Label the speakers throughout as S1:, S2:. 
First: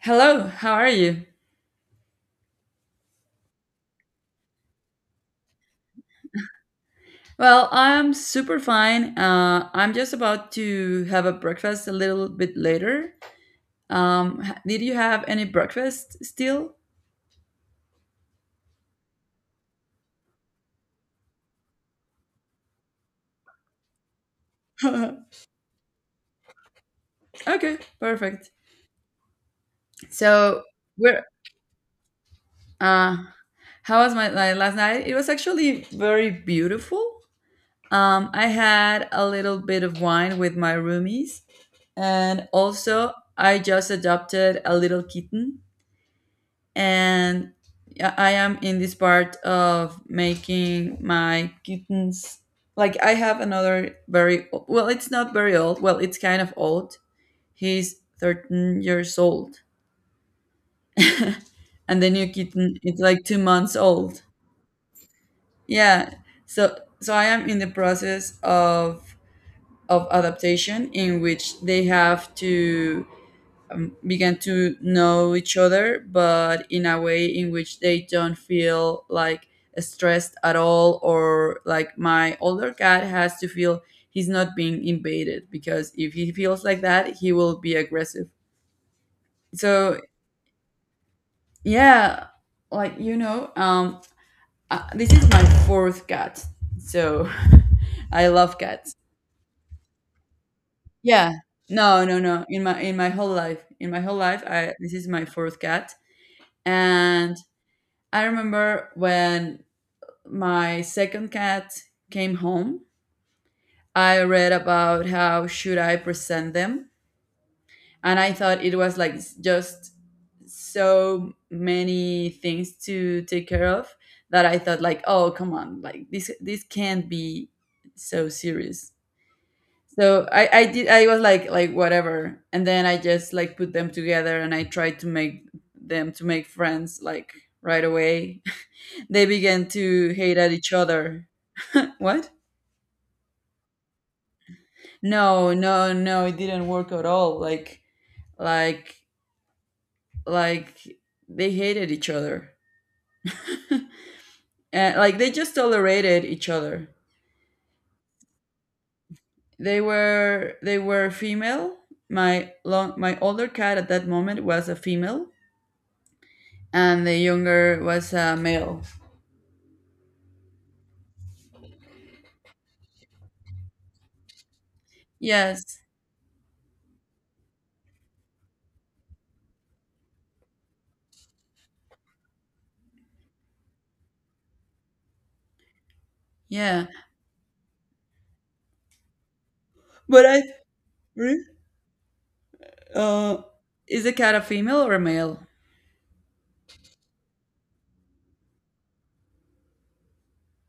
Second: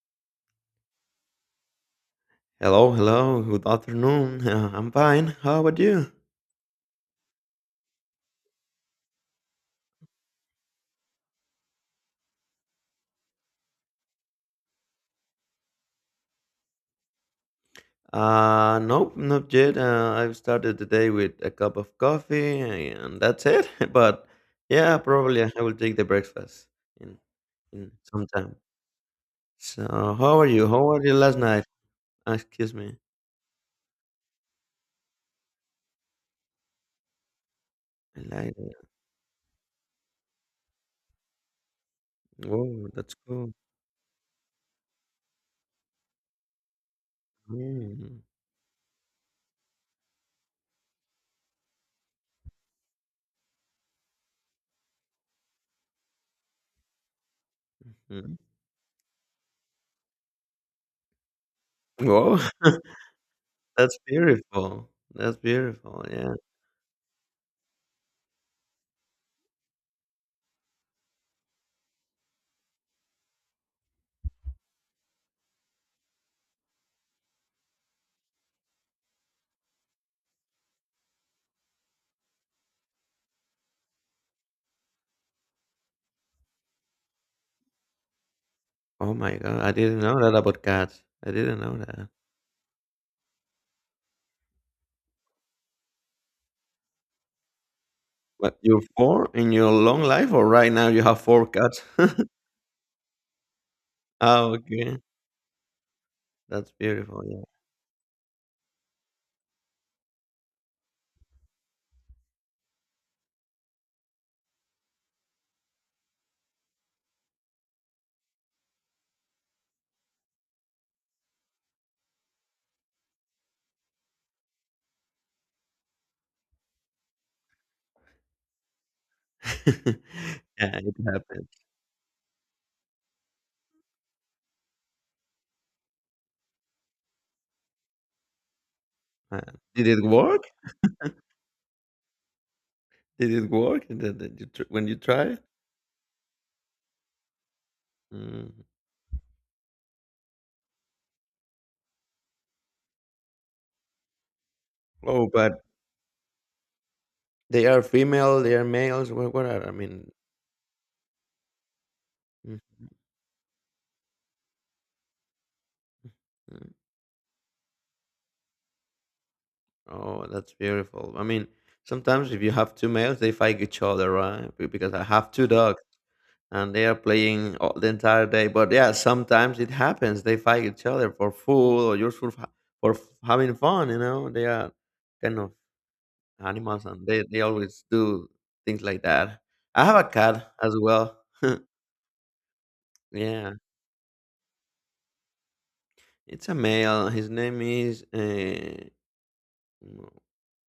S1: Hello, how are you?
S2: Hello, hello. Good afternoon. I'm fine. How about you?
S1: Well, I'm super fine. I'm just about to have a breakfast a little bit later. Did you have any breakfast still?
S2: Nope, not yet. I've started the day with a cup of coffee, and that's it. But yeah,
S1: Okay,
S2: probably I will take the breakfast in in some
S1: perfect.
S2: time. So, how are
S1: So
S2: you? How were you
S1: we're
S2: last night? Excuse me.
S1: uh, how was my last night? It was actually very beautiful.
S2: I
S1: I
S2: like it.
S1: had a little bit of wine with my roomies, and
S2: Whoa,
S1: also
S2: that's cool.
S1: I just adopted a little kitten and I
S2: Mm.
S1: I am in this part of making my kittens. Like I have another very well, it's not very old. Well, it's kind of old. He's
S2: Mm.
S1: 13 years old, and the new
S2: Whoa,
S1: kitten is like 2 months
S2: that's
S1: old.
S2: beautiful. That's beautiful.
S1: Yeah,
S2: Yeah.
S1: so I am in the process of adaptation in which they have to began to know each other, but in a way in which they don't feel like stressed at all, or like my older cat has to feel he's not being invaded because if he feels like that, he will be aggressive.
S2: Oh my God, I didn't
S1: So,
S2: know that about cats. I didn't know that.
S1: yeah, like you know, um, this is my fourth cat, so I love
S2: What, you
S1: cats.
S2: four in your long life, or right now you have
S1: Yeah,
S2: four cats?
S1: no, no, no. In my whole life, in my whole life,
S2: Oh,
S1: I this
S2: okay.
S1: is my fourth cat,
S2: That's beautiful.
S1: and I remember when my second cat came home, I read about how should I present them, and I thought it was like just so many things to take care of that I thought like, oh come on, like this can't be so serious.
S2: Yeah.
S1: So I, I
S2: yeah,
S1: did
S2: it
S1: I was
S2: happened.
S1: like whatever, and then I just like put them together and I tried to make them to make friends like right away. They
S2: Uh,
S1: began
S2: did it
S1: to hate
S2: work?
S1: at each other. What?
S2: Did it work? Did you when you tried?
S1: No, it didn't work at all.
S2: Mm.
S1: Like, like, they hated each other. And like
S2: Oh,
S1: they just
S2: but
S1: tolerated each other.
S2: they are female, they are males. What are, I
S1: They
S2: mean,
S1: were they were female. My
S2: mm,
S1: long my older cat at that moment was a female
S2: mm.
S1: and the younger was a male.
S2: Oh, that's beautiful. I mean, sometimes if you have two males, they fight each other, right? Because I have two dogs,
S1: Yes.
S2: and they are playing all, the entire day. But yeah, sometimes it happens. They fight each other for food or just for for having fun. You know, they are kind of animals,
S1: Yeah.
S2: and they always do things like that. I have a
S1: But
S2: cat
S1: I
S2: as well.
S1: re- uh
S2: yeah,
S1: is the cat a female or a male?
S2: it's a male. His name is.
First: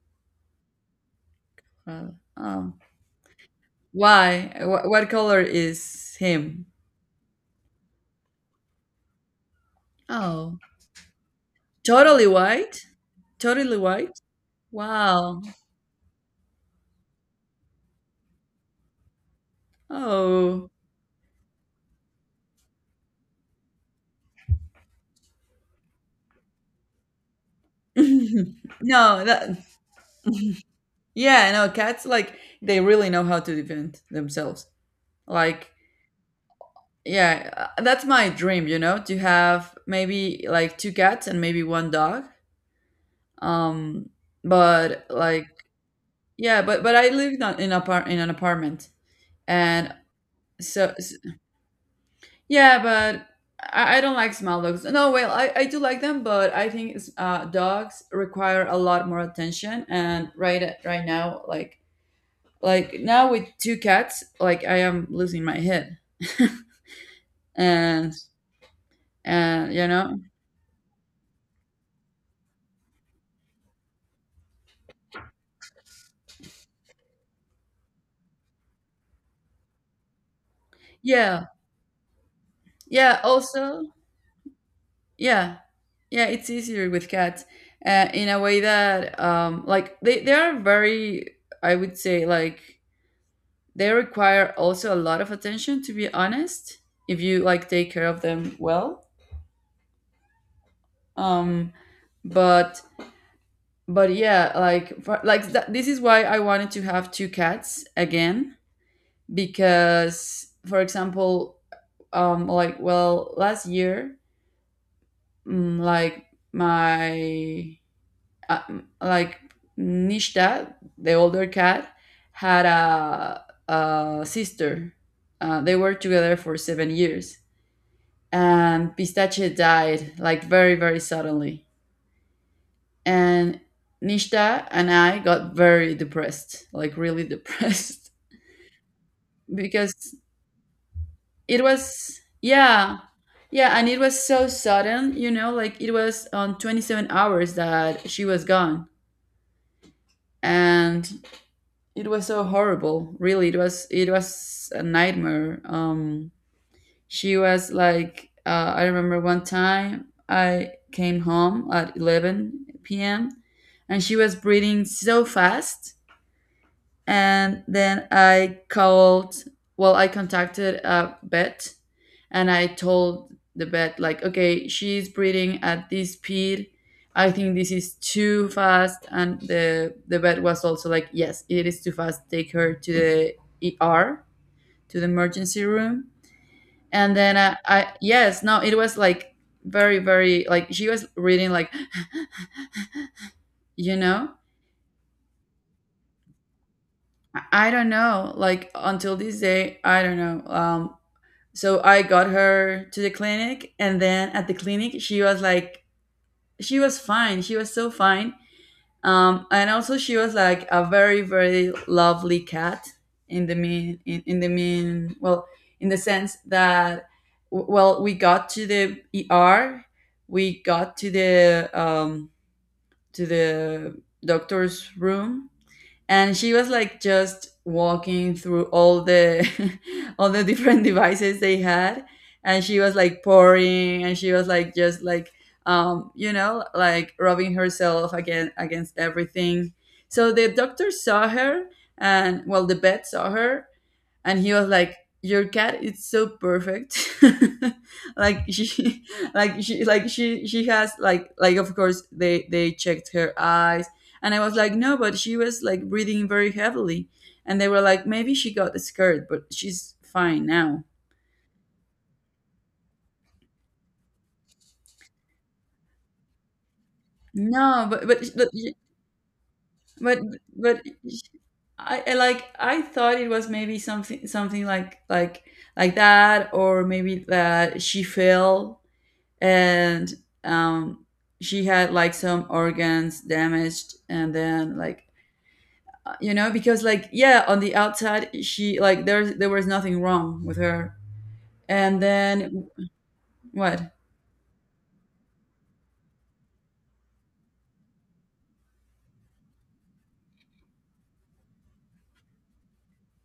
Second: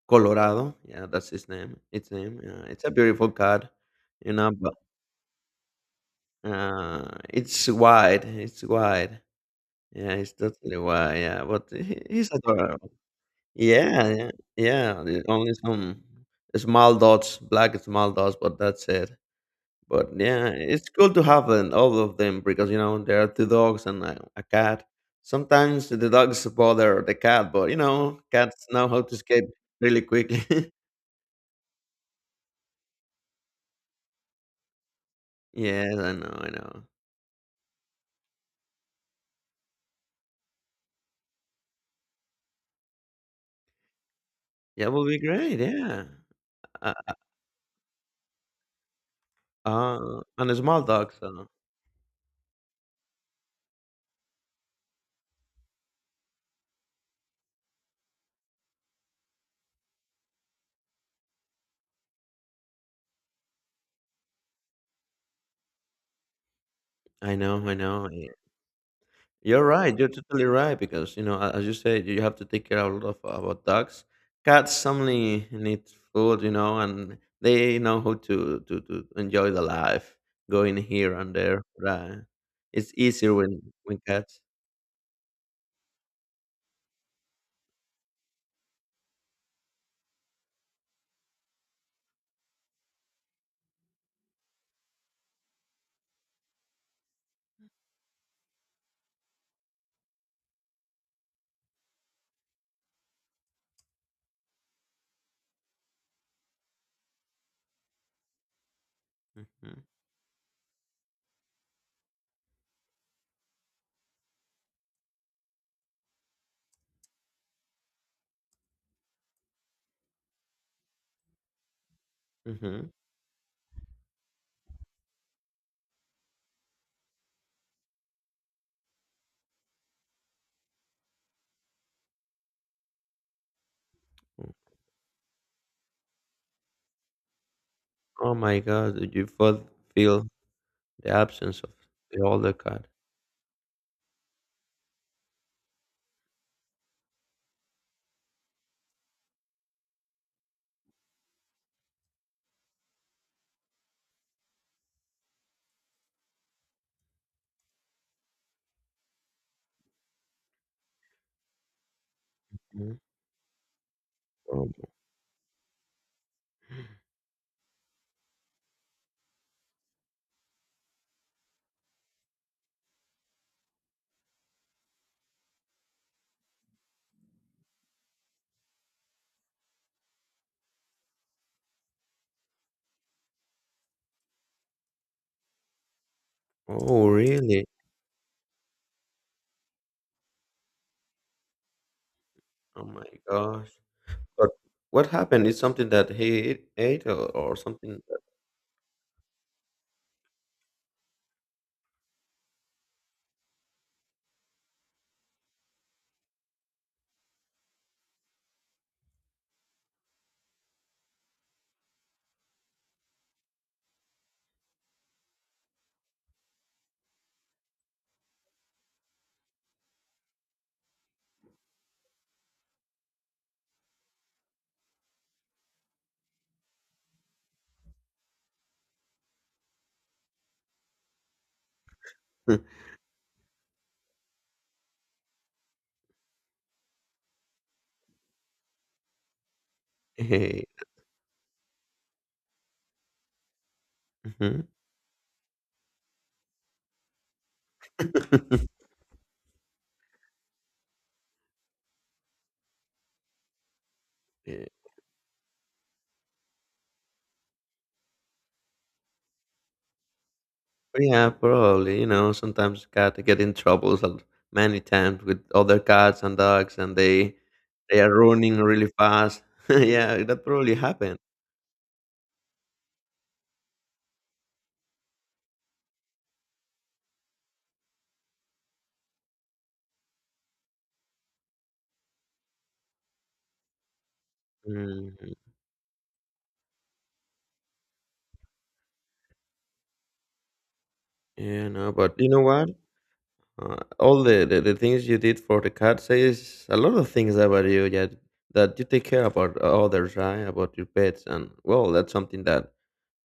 S2: Colorado, yeah, that's his name.
S1: Uh,
S2: Its name.
S1: oh.
S2: It's a beautiful cat, you
S1: Why?
S2: know. But
S1: Wh- what color is him?
S2: it's wide. It's wide. Yeah, it's
S1: Oh,
S2: totally wide. Yeah, but
S1: totally
S2: he's
S1: white?
S2: adorable.
S1: Totally
S2: Yeah,
S1: white?
S2: yeah, yeah.
S1: Wow.
S2: Only some small dots, black small dots, but that's it. But yeah,
S1: Oh.
S2: it's good to have an, all of them because you know there are two dogs and a cat. Sometimes the dogs bother the cat, but you know cats know how to
S1: No,
S2: escape
S1: that
S2: really quickly.
S1: Yeah, no, cats like they really know how to defend themselves. Like,
S2: yes, I know, I know.
S1: yeah, that's my dream, you know, to have maybe like two cats and maybe one dog. Um,
S2: Yeah,
S1: but
S2: will be
S1: like
S2: great. Yeah,
S1: Yeah, but
S2: uh,
S1: but I live in a par in an apartment. And
S2: and a small
S1: so
S2: dog. So
S1: Yeah, but I don't like small dogs. No, well, I do like them, but I think dogs require a lot more attention. And right now, now with two cats, like I am losing my head.
S2: I know, I know.
S1: and
S2: You're
S1: and you
S2: right. You're
S1: know,
S2: totally right because you know, as you said, you have to take care a lot of about dogs. Cats suddenly need food, you know, and they know how to to enjoy the life, going here and
S1: yeah,
S2: there. Right? It's
S1: yeah.
S2: easier when
S1: Also,
S2: cats.
S1: yeah, yeah. It's easier with cats, in a way that like they are very, I would say, like they require also a lot of attention to be honest if you like take care of them well. um but but yeah, like this is why I wanted to have two cats again
S2: Hmm.
S1: because for example, last year, mm, like my mm, like Nishta, the older cat, had
S2: Hmm.
S1: a sister. They were together for 7 years, and Pistache died like very suddenly, and Nishta and I got very depressed, like really depressed,
S2: Oh my God! Did you both
S1: because
S2: feel the absence
S1: it
S2: of
S1: was
S2: the older cat.
S1: yeah yeah, and it was so sudden, you know, like it was on 27 hours that she was gone, and it was so horrible. Really, it was a nightmare. She was like, I remember one time I came home at 11
S2: Mhm.
S1: p.m. and she was
S2: Oh,
S1: breathing so fast, and then I called, well, I contacted a vet, and I told the vet like, okay, she's breathing at this speed, I think this is too fast. And the vet was also like, yes, it is too fast, take her to the ER, to the emergency room.
S2: oh,
S1: And then
S2: really?
S1: I yes, no, it was like very very, like she was reading like
S2: Oh my gosh!
S1: you know.
S2: But what happened? Is something that he ate or
S1: I don't
S2: something
S1: know, like until this day I don't know. So I got her to the clinic, and then at the clinic she was like, she was fine, she was so fine. And also she was like a very lovely cat, in the mean well in the sense that well, we got to the ER, we got to the doctor's room, and she was like just walking through all the all the different devices they had,
S2: that?
S1: and she was like pouring, and she was like just like, you know, like rubbing herself again against everything. So the doctor saw her, and well, the vet saw her, and he
S2: Mhm.
S1: was like, your cat is so perfect. like she like she has like of course they checked her eyes, and I was
S2: Yeah.
S1: like, no, but she was like breathing very heavily. And they were like, maybe she got scared, but she's fine now.
S2: Yeah, probably, you know, sometimes cat get in troubles many times with other cats and dogs and they
S1: No
S2: they
S1: but
S2: are running really fast.
S1: but,
S2: Yeah, that probably
S1: but
S2: happened.
S1: I like I thought it was maybe something like that, or maybe that she fell and, um, she had like some organs damaged, and then like,
S2: Mhm.
S1: you know, because like, yeah, on the outside she like, there was nothing wrong with her.
S2: Yeah, no,
S1: And
S2: but you know
S1: then
S2: what?
S1: what?
S2: All the things you did for the cat says a lot of things about you yeah, that you take care about others, right? About your pets. And well, that's something that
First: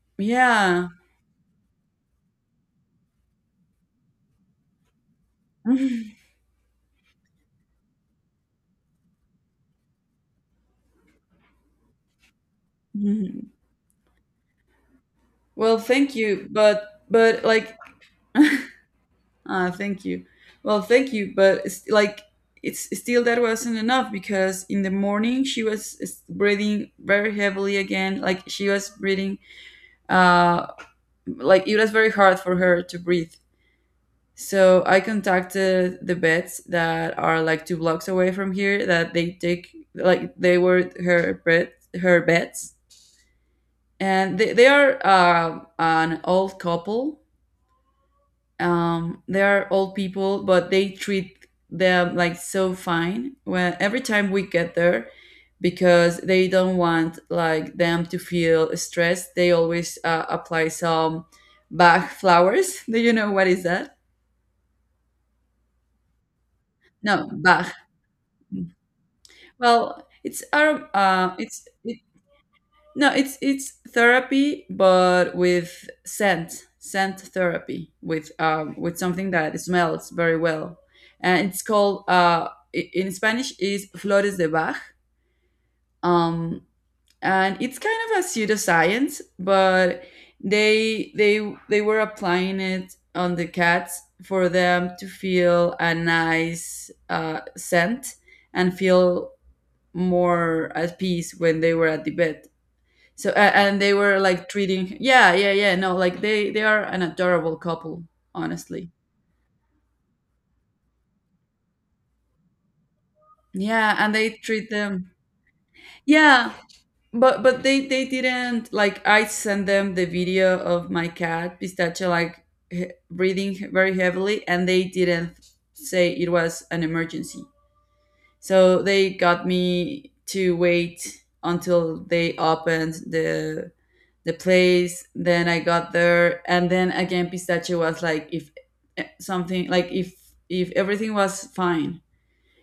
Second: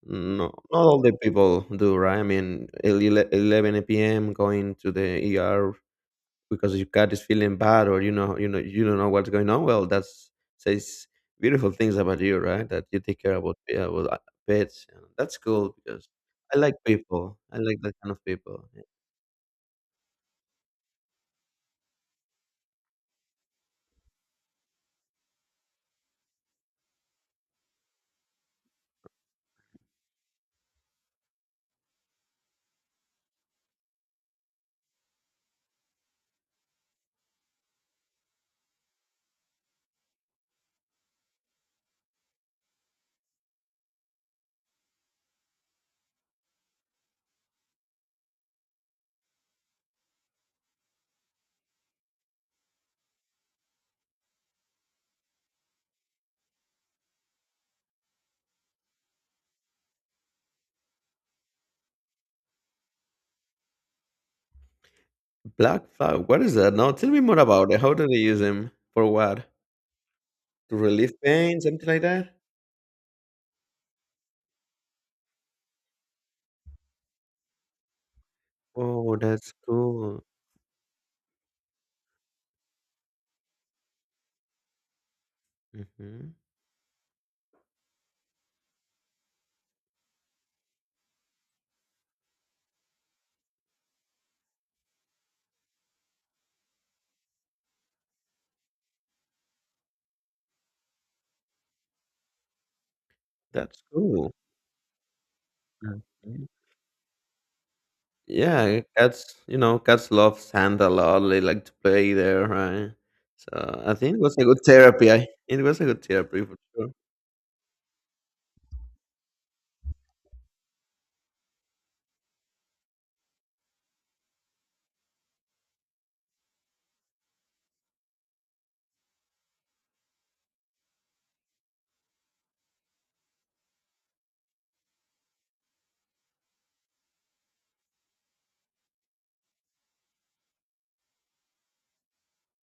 S2: no, not
S1: Yeah.
S2: all the people do, right? I mean, 11 p.m. going to the ER because your cat is feeling bad or you know you know you don't know what's going on well that's says beautiful things about you right that you take care about yeah well pets and that's cool
S1: Well,
S2: because
S1: thank you,
S2: I like people
S1: but
S2: I
S1: like,
S2: like that kind of people. Yeah.
S1: ah, thank you, well, thank you, but it's like, it's still, that wasn't enough, because in the morning she was breathing very heavily again, like she was breathing, uh like it was very hard for her to breathe. So I contacted the vets that are like two blocks away from here, that they take, like they were her vets, and they are an old couple. They are old people, but they treat them like so fine. When every time we get there, because they don't want like them to feel stressed, they always apply some Bach flowers. Do you know what is that?
S2: Black flag, what is that now? Tell me
S1: No,
S2: more
S1: Bach.
S2: about it. How do they use them? For what?
S1: Well, it's
S2: To
S1: Arab.
S2: relieve pain, something like that?
S1: No, it's therapy, but with scent, scent therapy, with
S2: Oh,
S1: something
S2: that's
S1: that smells
S2: cool.
S1: very well, and it's called in Spanish is flores de Bach.
S2: Hmm.
S1: Um, and it's kind of a pseudoscience, but they were applying it on the cats for them to feel a nice scent, and feel more at peace when they were at the bed. So and
S2: That's
S1: they were
S2: cool.
S1: like treating, yeah yeah yeah, no, like
S2: Mm-hmm.
S1: they are an adorable couple,
S2: Yeah,
S1: honestly.
S2: cats, you know, cats love sand a lot. They like to play there, right? So I
S1: Yeah, and
S2: think it
S1: they
S2: was a good
S1: treat them.
S2: therapy. It was a good therapy
S1: Yeah,
S2: for sure.
S1: but they didn't, like I sent them the video of my cat Pistachio like breathing very heavily, and they didn't say it was an emergency. So they got me to wait until they opened the place. Then I got there, and then again, Pistachio was like, if something like, if everything was fine,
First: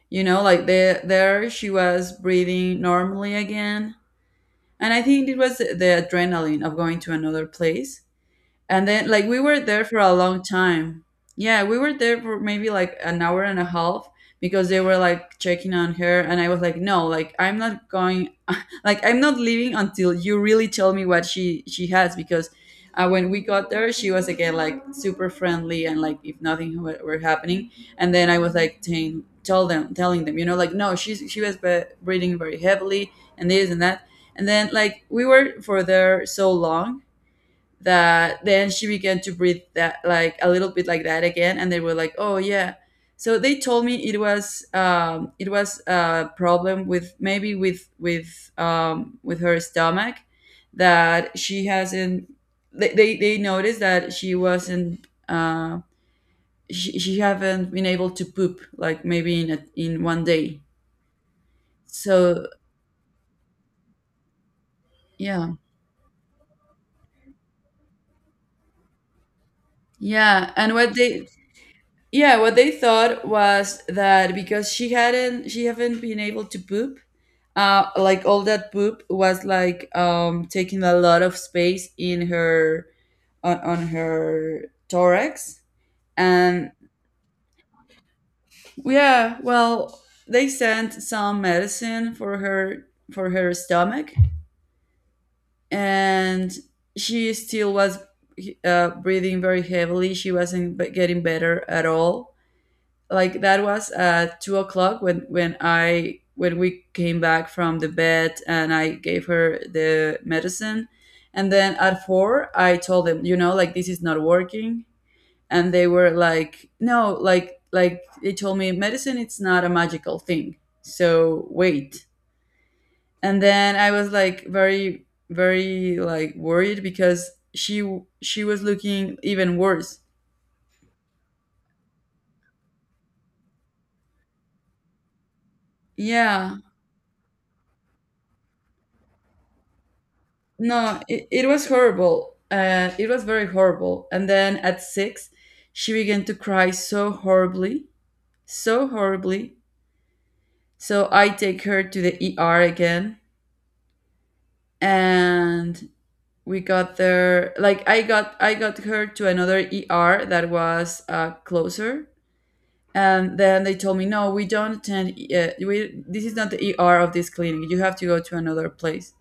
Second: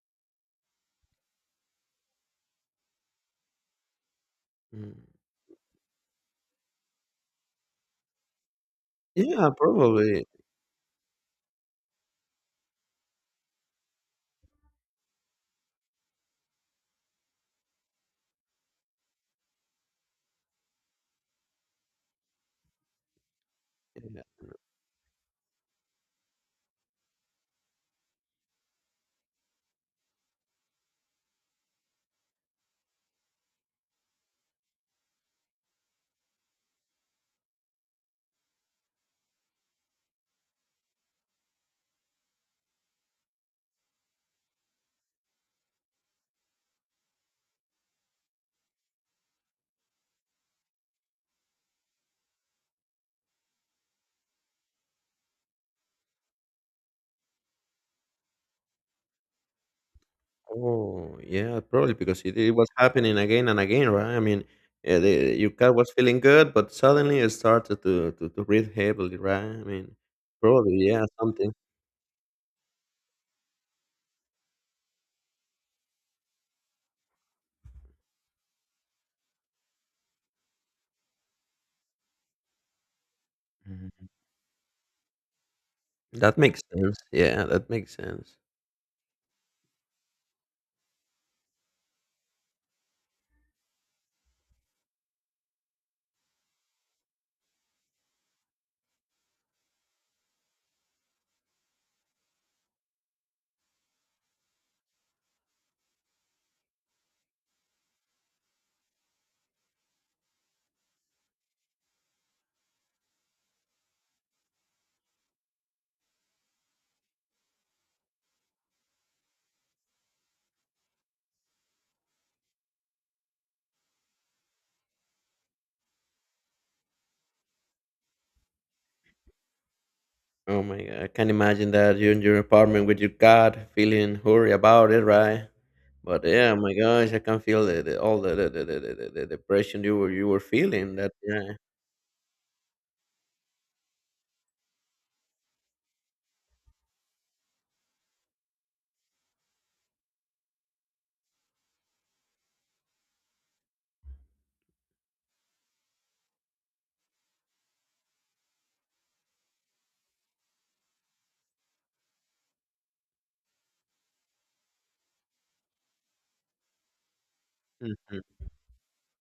S1: you know, like there she was breathing normally again. And
S2: Mm.
S1: I think it was the adrenaline of going to another place, and then like we
S2: Yeah,
S1: were there for a
S2: probably.
S1: long time. Yeah, we were there for maybe like an hour and a half, because they were like checking on her, and I was like, "No, like I'm not going, like I'm not leaving until you really tell me what she has," because when we got there, she
S2: Yeah.
S1: was again like super friendly and like if nothing were happening. And then I was like saying, tell them, telling them, you know, like, no, she was breathing very heavily and this and that. And then like we were for there so long, that then she began to breathe that like a little bit like that again, and they were like, oh yeah. So they told me it was a problem with maybe with her stomach, that she hasn't, they noticed that she wasn't she haven't been able to poop like maybe in in one day.
S2: Oh, yeah, probably because
S1: So
S2: it was happening again and again, right? I mean,
S1: yeah,
S2: your cat was feeling good, but suddenly it started to, to breathe heavily, right? I mean,
S1: yeah, and
S2: probably,
S1: what
S2: yeah,
S1: they...
S2: something.
S1: Yeah, what they thought was that because she haven't been able to poop, like all that poop was like taking a lot of space in her, on
S2: Mhm.
S1: her thorax,
S2: That makes
S1: and
S2: sense. Yeah, that makes sense.
S1: yeah, well, they sent some medicine for her, for her stomach, and she still was breathing very heavily. She wasn't getting better at all. Like that was at 2 o'clock when I when we came back from the vet and I gave her the medicine, and then at four I told them, you know, like this is not working. And they were like, no, like they told me medicine, it's not a magical thing, so wait. And then I was like very very like worried because she was looking even worse.
S2: Oh my god, I can imagine that you're in your apartment with your cat, feeling hurry about it, right? But yeah, oh
S1: Yeah.
S2: my gosh, I can feel the all the depression you were feeling.
S1: No,
S2: That
S1: it
S2: yeah.
S1: was horrible. It was very horrible. And then at six, she began to cry so horribly, so horribly. So I take her to the ER again, and we got there. Like I got her to another ER that was closer. And then they told me, no, we don't attend. We This is not the ER of this clinic. You have to go
S2: Mhm.
S1: to another place.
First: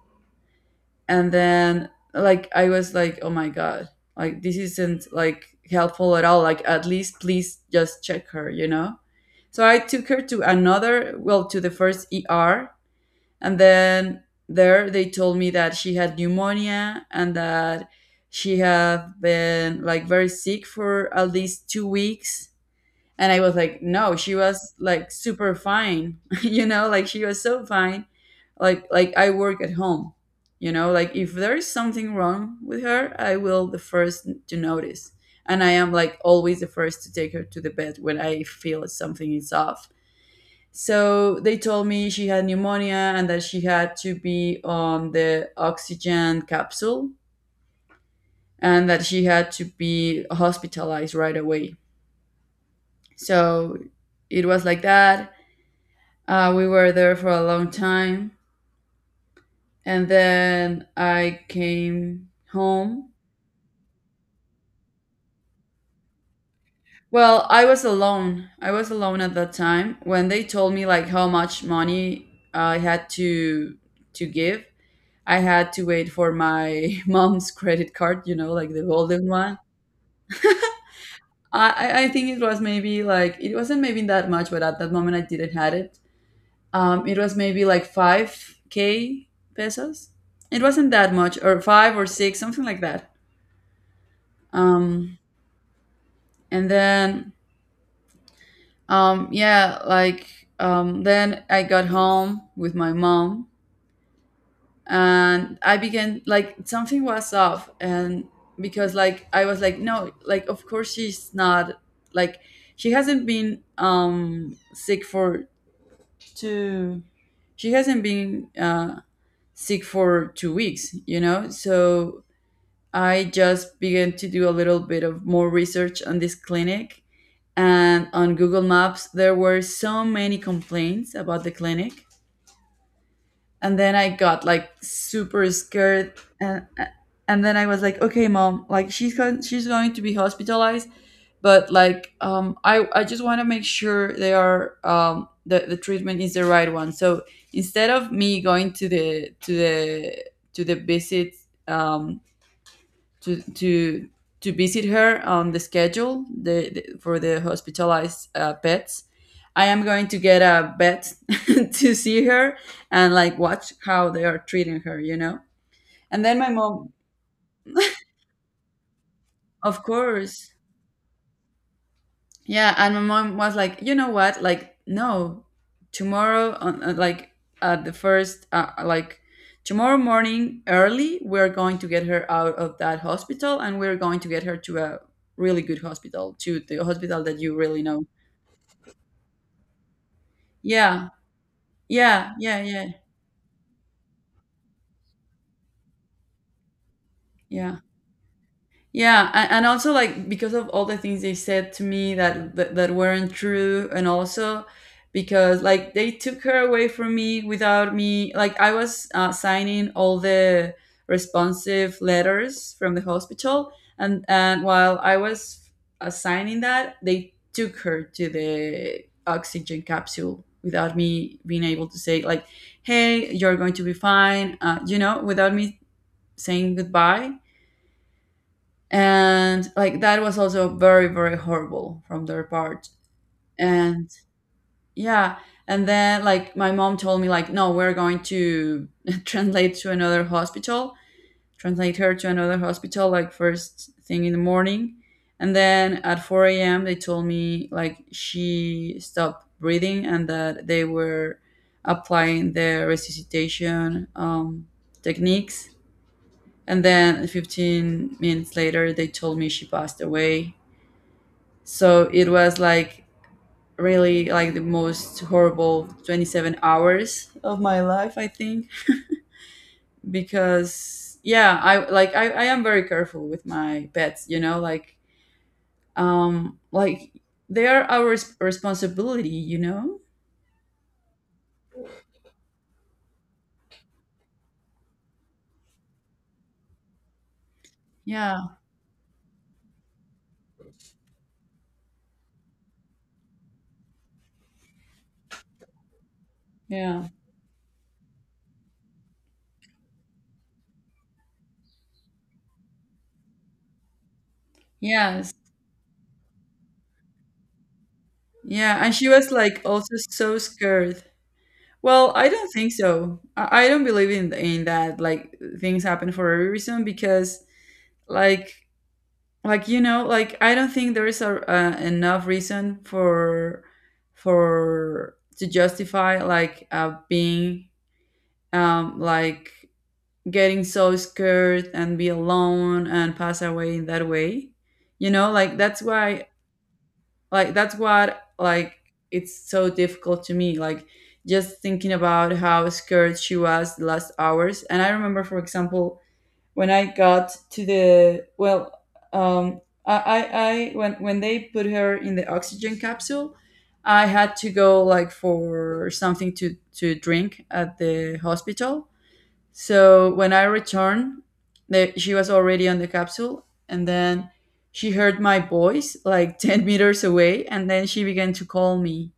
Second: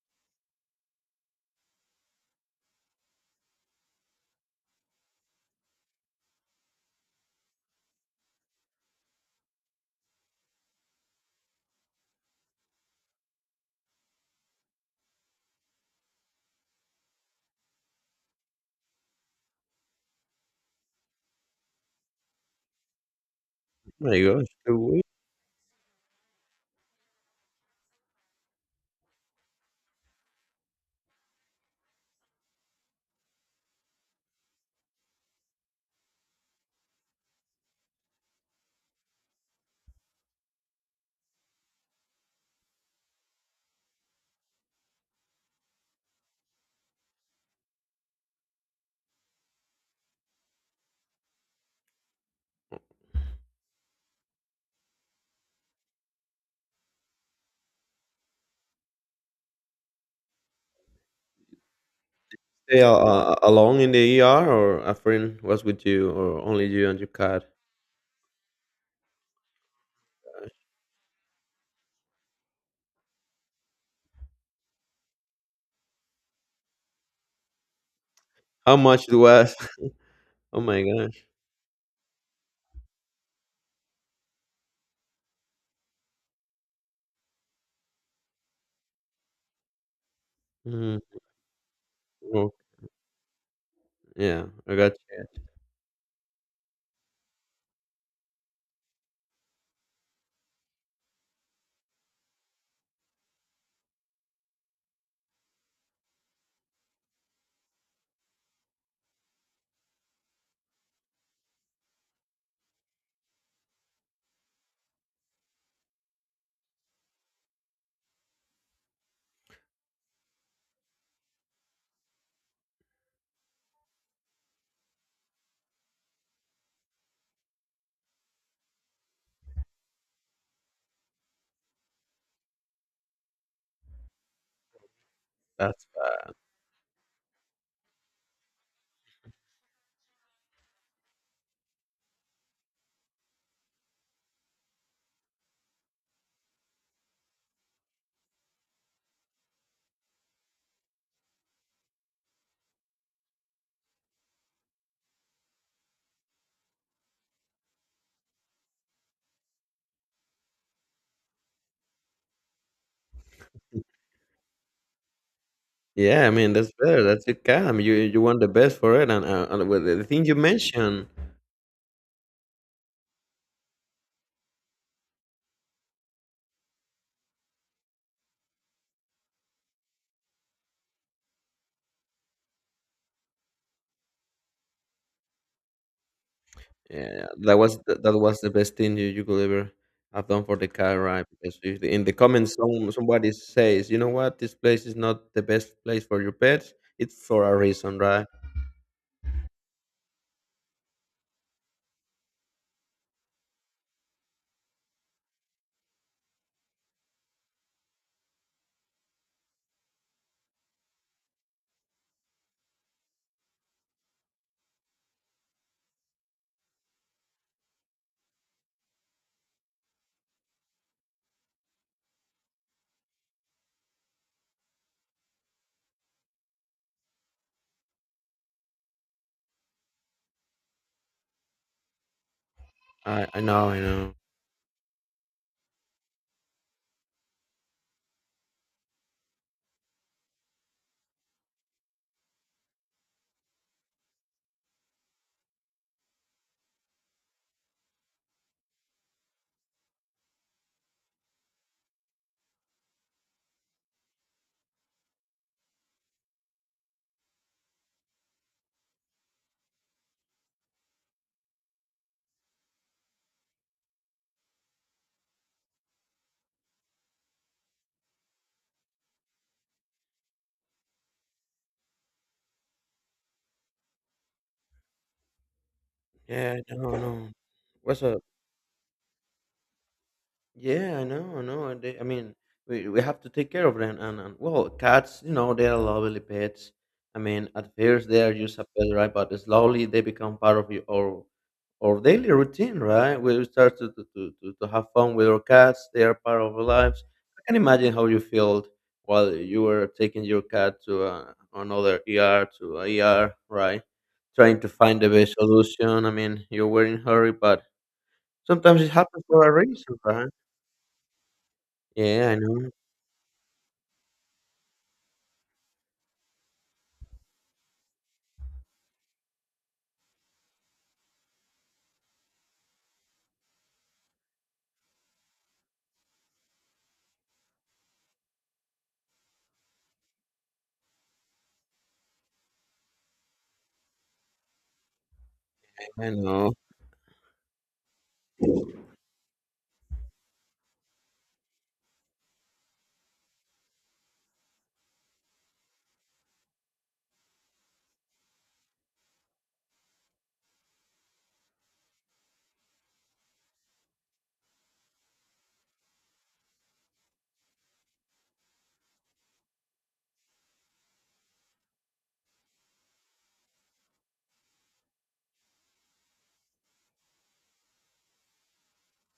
S1: And then like I was like, oh my god, like this isn't like helpful at all. Like at least please just check her, you know. So I took her to another, well, to the first ER, and then there they told me that she had pneumonia and that she had been like very sick for at least 2 weeks. And I was like, no,
S2: My
S1: she
S2: gosh,
S1: was
S2: do we
S1: like super fine, you know, like she was so fine. Like I work at home, you know, like if there is something wrong with her, I will the first to notice. And I am like always the first to take her to the bed when I feel something is off. So they told me she had pneumonia and that she had to be on the oxygen capsule and that she had to be hospitalized right away. So it was like that. We were there for a long time, and then I came
S2: stay
S1: home.
S2: alone in the ER, or a friend was with you, or only you and your cat?
S1: Well, I was alone. I was alone at that time when they told me like how much money I had to give. I had to wait for my mom's credit card, you know, like
S2: How
S1: the
S2: much it
S1: golden
S2: was?
S1: one.
S2: Oh my gosh.
S1: I think it was maybe like it wasn't maybe that much, but at that moment I didn't had it. It was maybe like five k pesos. It wasn't
S2: Mm,
S1: that much, or five or six,
S2: oh,
S1: something like that.
S2: yeah, I got
S1: um
S2: you.
S1: and then, um yeah like then I got home with my mom and I began like something was off. And because like I was like, no, like of course she's not, like she hasn't been sick for two she hasn't been sick for 2 weeks, you know. So I just began to do a little bit of more research on this clinic, and on Google Maps there were so many complaints about the clinic, and then I got like super
S2: That's
S1: scared.
S2: bad.
S1: and and then I was like, okay, mom, like she's going to be hospitalized, but like I just want to make sure they are the treatment is the right one. So instead of me going to the visit, um to to to visit her on the schedule for the hospitalized pets, I am going to get a vet to see her and like watch how they are treating her, you know. And
S2: Yeah, I
S1: then my
S2: mean that's
S1: mom,
S2: better. That's your cat. I mean, you want the best for it, and
S1: of
S2: with the thing you
S1: course,
S2: mentioned.
S1: yeah, and my mom was like, you know what? Like, no, tomorrow, on, like at the first, like tomorrow morning early, we're going to get her out of that hospital, and we're going to get her to a really good hospital, to the hospital
S2: Yeah,
S1: that you
S2: that was
S1: really know.
S2: that was the best thing you, you could ever have done for the car
S1: Yeah,
S2: ride because if in the
S1: yeah,
S2: comments
S1: yeah, yeah,
S2: some somebody says, you know what, this place is not the best place for your pets. It's for a
S1: yeah.
S2: reason, right?
S1: Yeah, and also like because of all the things they said to me that that weren't true, and also because like they took her away from me without me. Like I was signing all the responsive letters from the hospital, and while I was signing that, they took her to the oxygen capsule without me being able to say like, "Hey, you're going to be fine," you know, without me saying goodbye. And like that was also very very horrible from their part.
S2: I know, I
S1: And
S2: know.
S1: yeah, and then like my mom told me like, no, we're going to translate to another hospital, translate her to another hospital like first thing in the morning. And then at 4 a.m. they told me like she stopped breathing and that they were applying the resuscitation techniques, and then 15 minutes later they told me she passed away. So it was like really like the most horrible 27 hours of my life, I think, because yeah, I like I am very careful with my pets, you know, like
S2: Yeah,
S1: um
S2: I know, I
S1: like
S2: know.
S1: they are
S2: What's
S1: our
S2: up?
S1: responsibility, you know?
S2: Yeah, I know, I know. They, I mean, we have to take care of them. And well, cats, you know, they are lovely pets. I mean, at first they are
S1: Yeah,
S2: just a pet, right? But slowly they become part of your our daily routine, right? We start to, to have fun with our cats. They are part of our
S1: yeah.
S2: lives. I can imagine how you felt while you were taking your cat to another ER, to a ER, right? Trying to find the
S1: Yes.
S2: best solution. I mean, you were in hurry, but sometimes
S1: Yeah,
S2: it
S1: and she
S2: happens
S1: was
S2: for a
S1: like also
S2: reason, right?
S1: so scared. Well, I
S2: Yeah, I
S1: don't
S2: know,
S1: think so. I don't believe in that, like things happen for a reason. Because like you know, like I don't think there is a enough reason for to justify like being um like getting so scared and be alone and pass away in that way, you know. Like that's
S2: I
S1: why,
S2: know.
S1: like that's what like it's so difficult to me, like just thinking about how scared she was the last hours. And I remember, for example, when I got to the, well, um, I when they put her in the oxygen capsule, I had to go like for something to drink at the hospital. So when I returned, she was already on the capsule, and then she heard my voice like 10 meters away, and then she began to call me,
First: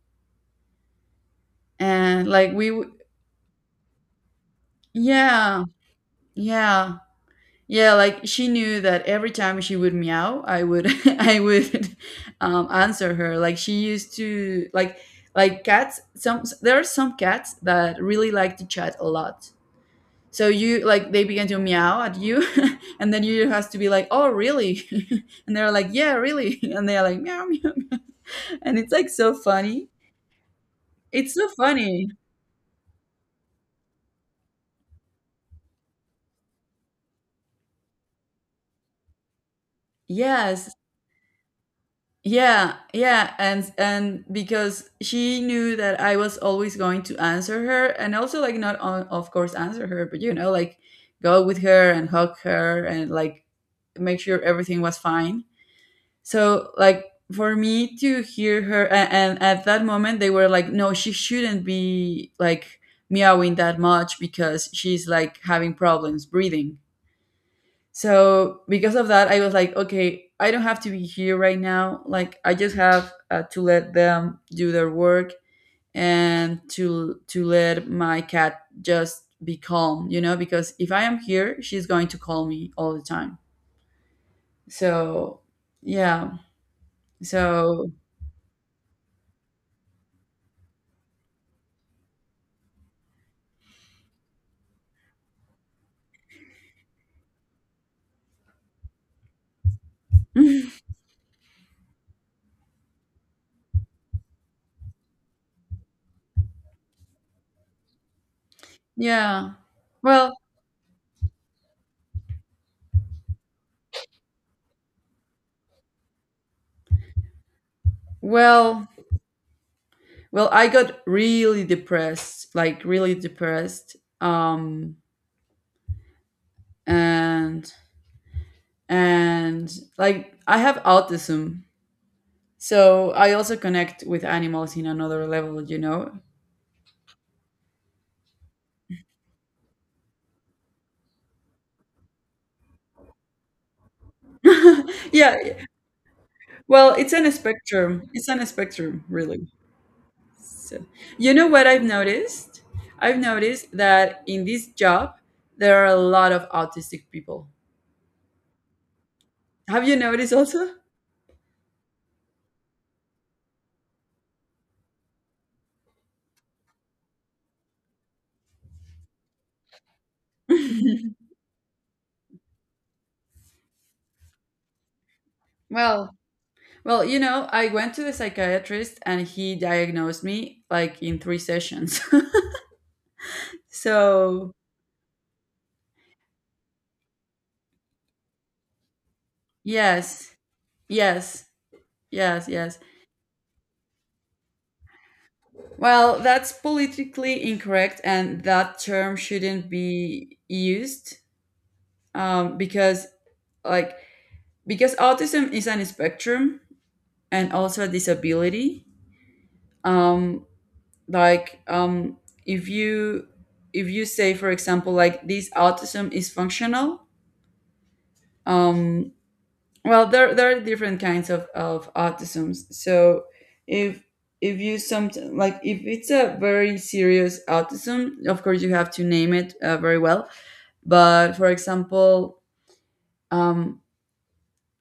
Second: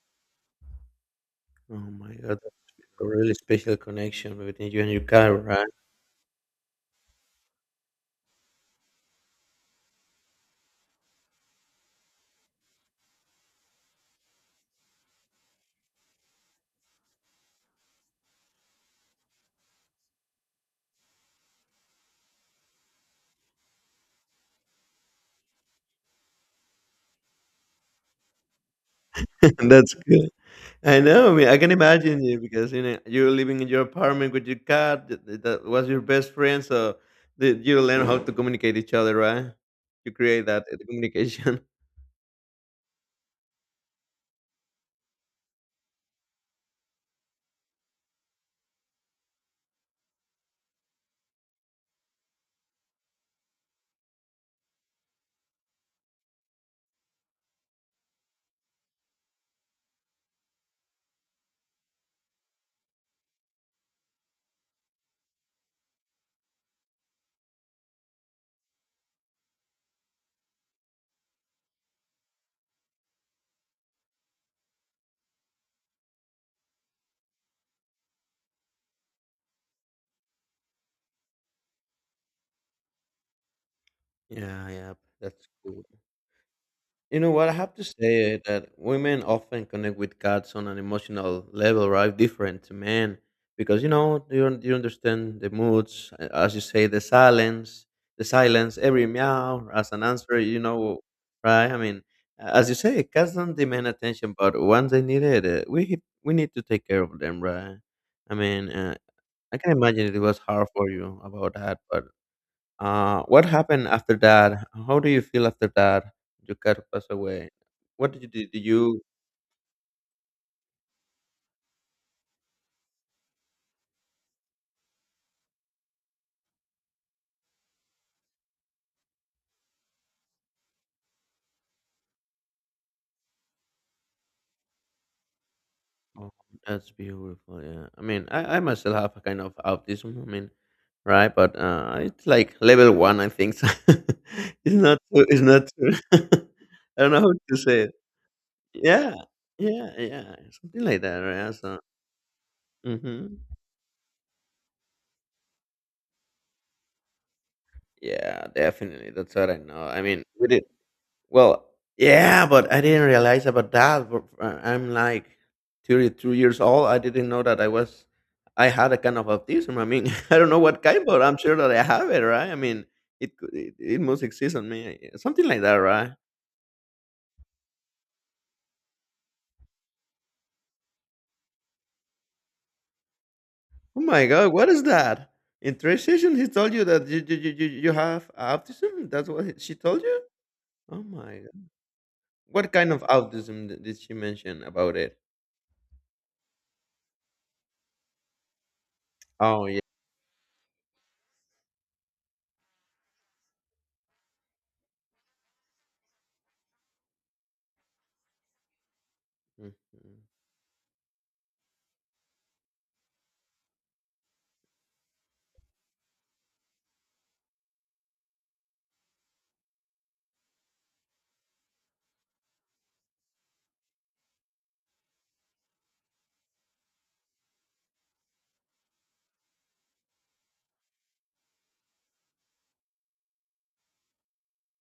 S2: Oh my
S1: and
S2: god,
S1: like
S2: that's a really special connection between you and your car,
S1: yeah,
S2: right?
S1: yeah. Yeah, like she knew that every time she would meow, I would I would answer her. Like she used to like cats. Some There are some cats that really like to chat a lot. So you like they begin to meow at you, and then you has to be like, "Oh, really?" And they're like, "Yeah, really," and they're like, "Meow, meow, meow," and it's like so funny.
S2: That's good. I know.
S1: It's
S2: I
S1: so
S2: mean, I can
S1: funny.
S2: imagine you because you know you're living in your apartment with your cat. That was your best friend, so you learn how to communicate each other, right? You create that
S1: Yes.
S2: communication.
S1: Yeah, yeah, and because she knew that I was always going to answer her, and also like not on, of course answer her, but you know like go with her and hug her and like make sure everything was fine. So like for me to hear her, and at that moment they were like, no, she shouldn't be like meowing that much because she's like having problems breathing. So because of that, I was like, okay, I don't have to be here right now. Like I just have to let them do their work and to let my cat just be calm, you know, because if I am here, she's going to call me all the time.
S2: Yeah, yeah,
S1: So
S2: that's cool.
S1: yeah.
S2: You know what? I have to
S1: So
S2: say that women often connect with cats on an emotional level, right? Different to men, because you know you you understand the moods, as you say, the silence, every meow as an answer. You know, right? I mean, as you say, cats don't demand attention, but once they need it, we we need to take care of them, right? I mean,
S1: yeah.
S2: I can imagine it
S1: Well,
S2: was hard for you about that, but what happened after that? How do you feel after that? Your cat passed away. What did you do? Did
S1: well,
S2: you?
S1: well, I got really depressed, like really depressed. And and like I have autism, so I also connect with animals in another level, you know.
S2: Oh, that's beautiful. Yeah. I mean, I myself have a kind of autism. I mean, right? But it's like level one, I think. So it's not. It's
S1: Yeah,
S2: not. Too-
S1: well,
S2: I don't
S1: it's
S2: know
S1: an
S2: how to say it.
S1: spectrum, it's an spectrum
S2: Yeah.
S1: really.
S2: Yeah. Yeah.
S1: So
S2: Something like that,
S1: you know
S2: right?
S1: what
S2: So,
S1: I've noticed, I've
S2: hmm,
S1: noticed that in this job there are a lot of autistic people.
S2: yeah, definitely. That's what I know.
S1: Have you
S2: I mean,
S1: noticed
S2: we did.
S1: also?
S2: Well, yeah, but I didn't realize about that. But, I'm like 32 years old. I didn't know that I was, I had a kind of autism. I mean, I don't know what kind, but I'm sure that I have it, right? I mean, it must exist on me, eh, something like that, right?
S1: well you know, I went to the psychiatrist and he diagnosed me like in three sessions.
S2: Oh my
S1: So
S2: God, what is that? In three sessions, he told you that you have autism. That's what she told you.
S1: yes,
S2: Oh my
S1: yes.
S2: God.
S1: Yes,
S2: What
S1: yes.
S2: kind of autism did she mention about it?
S1: Well, that's politically incorrect, and that term
S2: Oh
S1: shouldn't
S2: yeah.
S1: be used, because, like, because autism is an spectrum and also a disability.
S2: Mhm.
S1: Um, like, um, if you, say, for example, like this autism is functional, um, well, there are different kinds of autisms. So if, you some, like if it's a very serious autism, of course you have to name it very well. But for example, um,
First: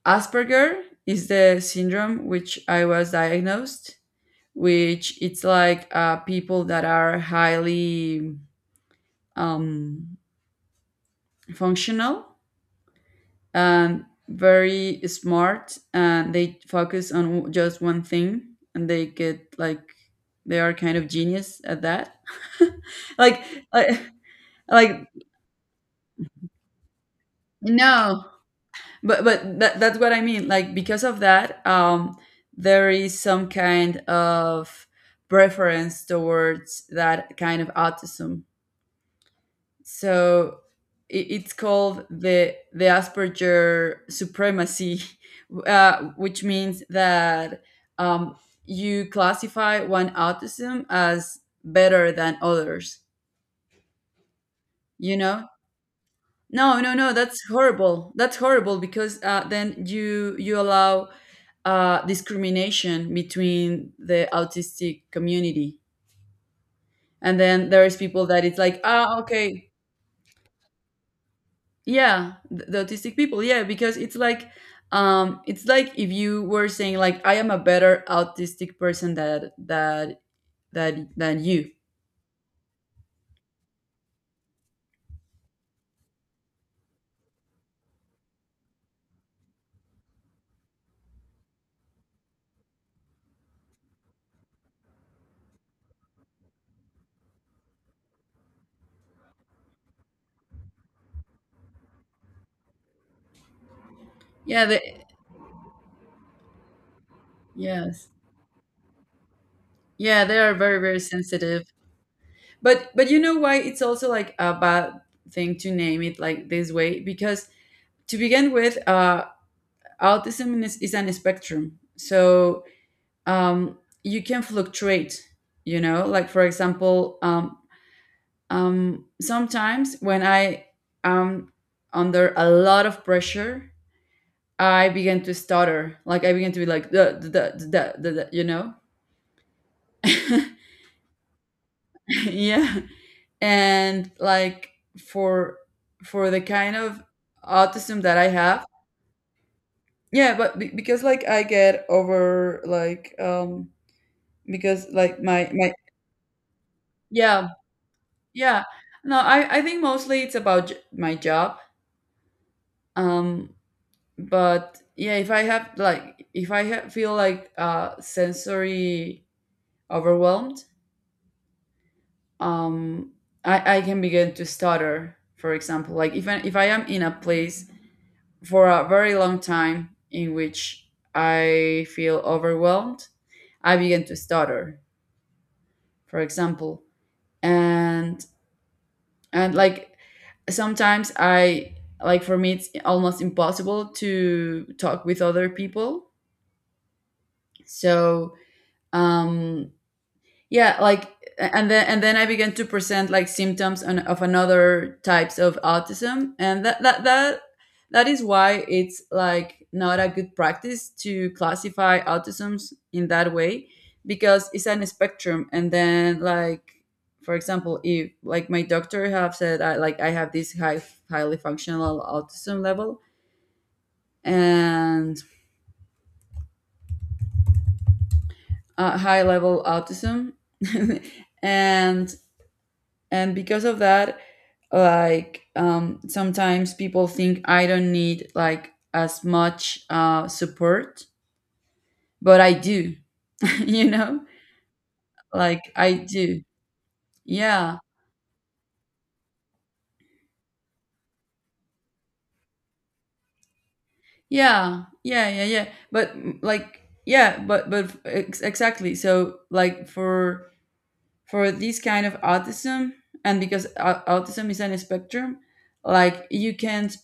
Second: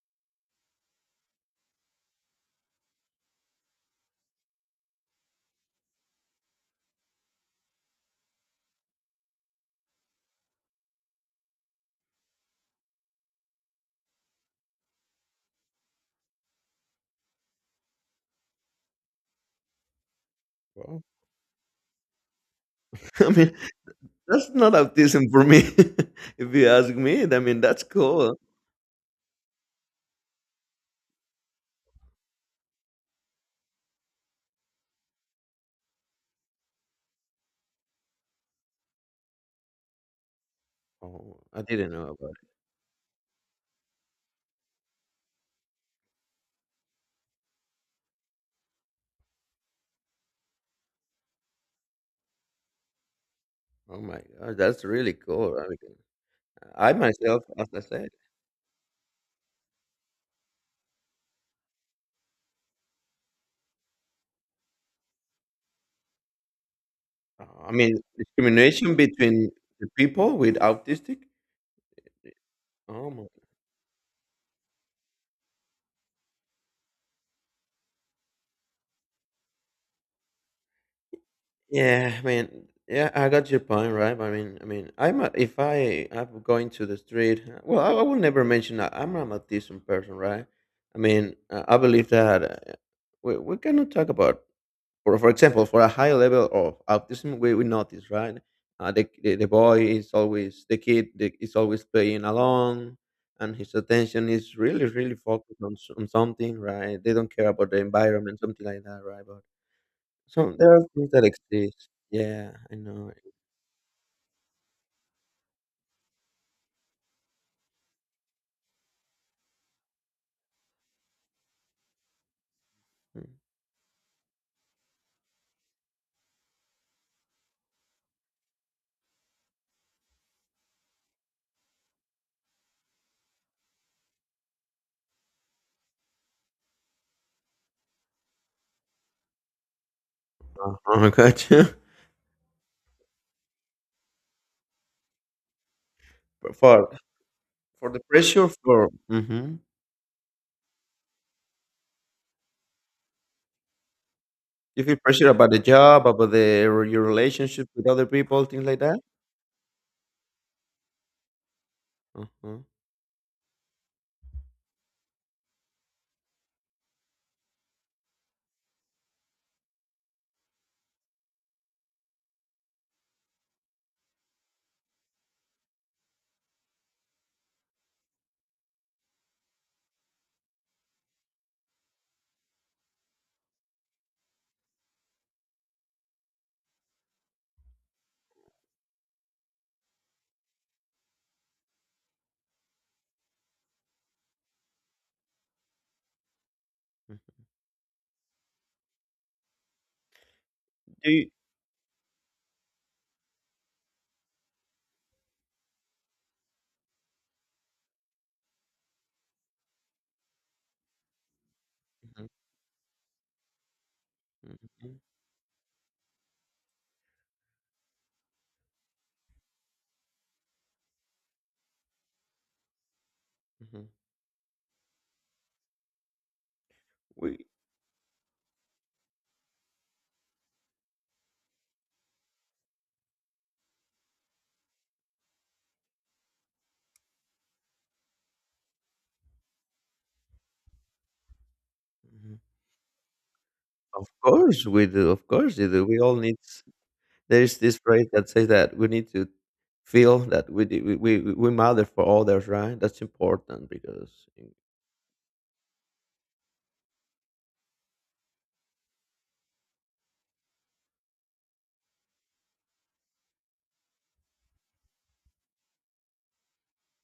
S1: Asperger is the syndrome which I was diagnosed, which it's like people that are highly um, functional and very smart, and they focus on just one thing and they get like, they are kind
S2: Well,
S1: of genius at that.
S2: I
S1: like
S2: mean,
S1: like,
S2: that's not
S1: like
S2: autism for me, if you ask me. I mean, that's
S1: no,
S2: cool.
S1: but that, that's what I mean, like because of that there is some kind of preference towards that kind of autism. So I-
S2: Oh,
S1: it's
S2: I didn't know
S1: called
S2: about it.
S1: the Asperger supremacy, which means that um, you classify one autism as better than others.
S2: Oh my God, that's really
S1: You know?
S2: cool. I, mean,
S1: No,
S2: I
S1: no, no.
S2: myself,
S1: That's
S2: as I said,
S1: horrible. That's horrible because then you allow discrimination between the autistic community, and then
S2: I
S1: there's
S2: mean,
S1: people that it's like,
S2: discrimination
S1: ah,
S2: between
S1: okay.
S2: the people with autistic.
S1: Yeah, the
S2: Oh
S1: autistic
S2: my.
S1: people, yeah, because it's like if you were saying like I am a better autistic person that than you.
S2: Yeah, I mean, yeah, I got your point, right? I mean, I'm a, if I I'm going to the street, well, I will never mention that I'm an autism person, right? I mean, I believe that we cannot talk about for example, for a high level of autism, we notice, right? The boy is always the kid is always playing along, and his attention is
S1: Yeah
S2: really really focused on on something, right? They don't care about the
S1: yes.
S2: environment, something like that, right? But
S1: Yeah, they
S2: so
S1: are
S2: there
S1: very
S2: are
S1: very
S2: things that
S1: sensitive.
S2: exist. Yeah, I
S1: But
S2: know.
S1: you know why it's also like a bad thing to name it like this way, because to begin with, autism is an spectrum. So
S2: Mm.
S1: um you can fluctuate, you know. Like for example sometimes when I am under a lot of pressure, I begin to stutter. Like I begin to be like the you know,
S2: Uh-huh, I
S1: yeah. And like for, the kind
S2: For
S1: of autism
S2: the
S1: that I
S2: pressure
S1: have,
S2: for hmm
S1: yeah. But because like I get over like
S2: you
S1: because
S2: feel
S1: like
S2: pressure
S1: my
S2: about the
S1: my
S2: job, about the your
S1: yeah,
S2: relationship with other people,
S1: yeah,
S2: things like that.
S1: no, I think mostly it's about my job.
S2: Uh-huh.
S1: um but yeah, if I have like if I ha feel like sensory overwhelmed, um I can begin to stutter, for example. Like if I, if I am in a place for a very long time in which I feel overwhelmed, I begin to stutter, for example. and and like sometimes I, like for me it's almost impossible to talk with other people. So um yeah,
S2: Do
S1: like.
S2: you,
S1: And then I began to present like symptoms on, of another types of autism, and that is why it's like not a good practice to classify autisms in that way, because it's an
S2: Mhm.
S1: spectrum. And then like, for example, if like my doctor have said I like I have this highly functional autism level,
S2: Mhm.
S1: and
S2: We
S1: high level autism. and and because of that, like sometimes people think I don't need like as much support,
S2: mhm.
S1: but I do. You
S2: Of
S1: know,
S2: course we do, of course
S1: like
S2: you do.
S1: I
S2: We all need
S1: do.
S2: s there's
S1: Yeah,
S2: this phrase that says that we need to feel that we matter for others, right? That's important because
S1: yeah, yeah, yeah, yeah, but yeah, but exactly. So like for, this kind of autism, and because autism is on a spectrum, like you can't,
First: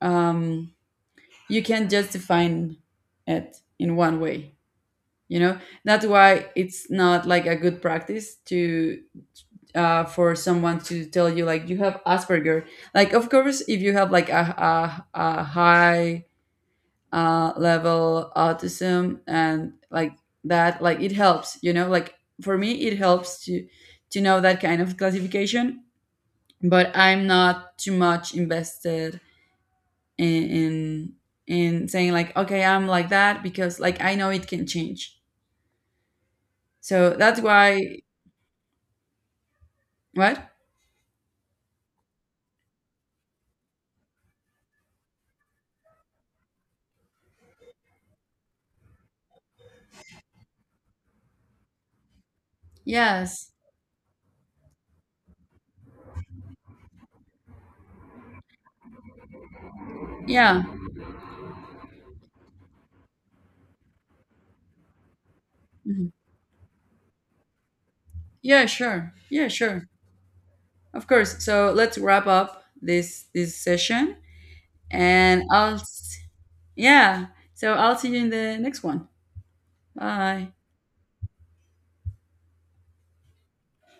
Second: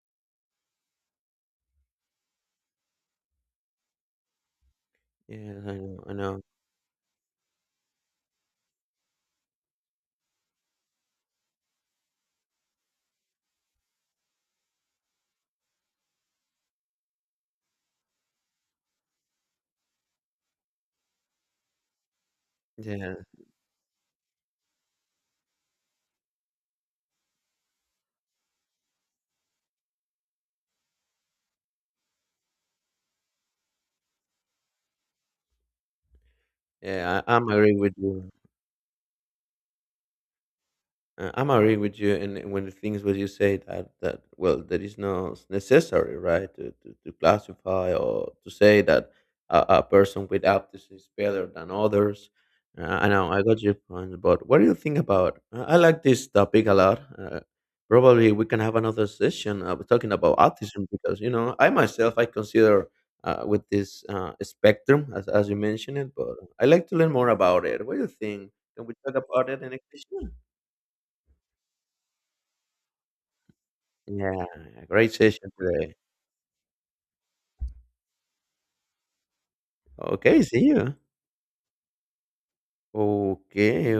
S1: um you can't just define it in one way,
S2: yeah,
S1: you know.
S2: I know,
S1: That's
S2: I know.
S1: why it's not like a good practice to, for someone to tell you like you have Asperger. Like of course if you have like a high level autism and like that, like it helps, you know, like for me it
S2: Yeah,
S1: helps to know that kind of classification. But I'm not too much invested in in, in saying like, okay, I'm like that, because like I know it can change. So
S2: yeah, I
S1: that's
S2: I'm agree with
S1: why.
S2: you.
S1: What?
S2: I'm agree with you, and when the things what you say that that well, that is not necessary, right? To to classify or to say that a person with autism is better than others. I know I
S1: Yes.
S2: got your point, but what do you think about? I like this topic a lot. Probably we can have another session talking about
S1: Yeah.
S2: autism because you know I myself I consider with this spectrum as you mentioned
S1: Mhm.
S2: it, but I like to learn more about it. What do you think?
S1: Yeah,
S2: Can we
S1: sure.
S2: talk about
S1: Yeah,
S2: it in next
S1: sure.
S2: session?
S1: Of course. So let's wrap up this this session,
S2: Yeah, great
S1: and
S2: session today.
S1: yeah. So I'll see you in the next one.
S2: Okay,
S1: Bye.
S2: see you. Okay,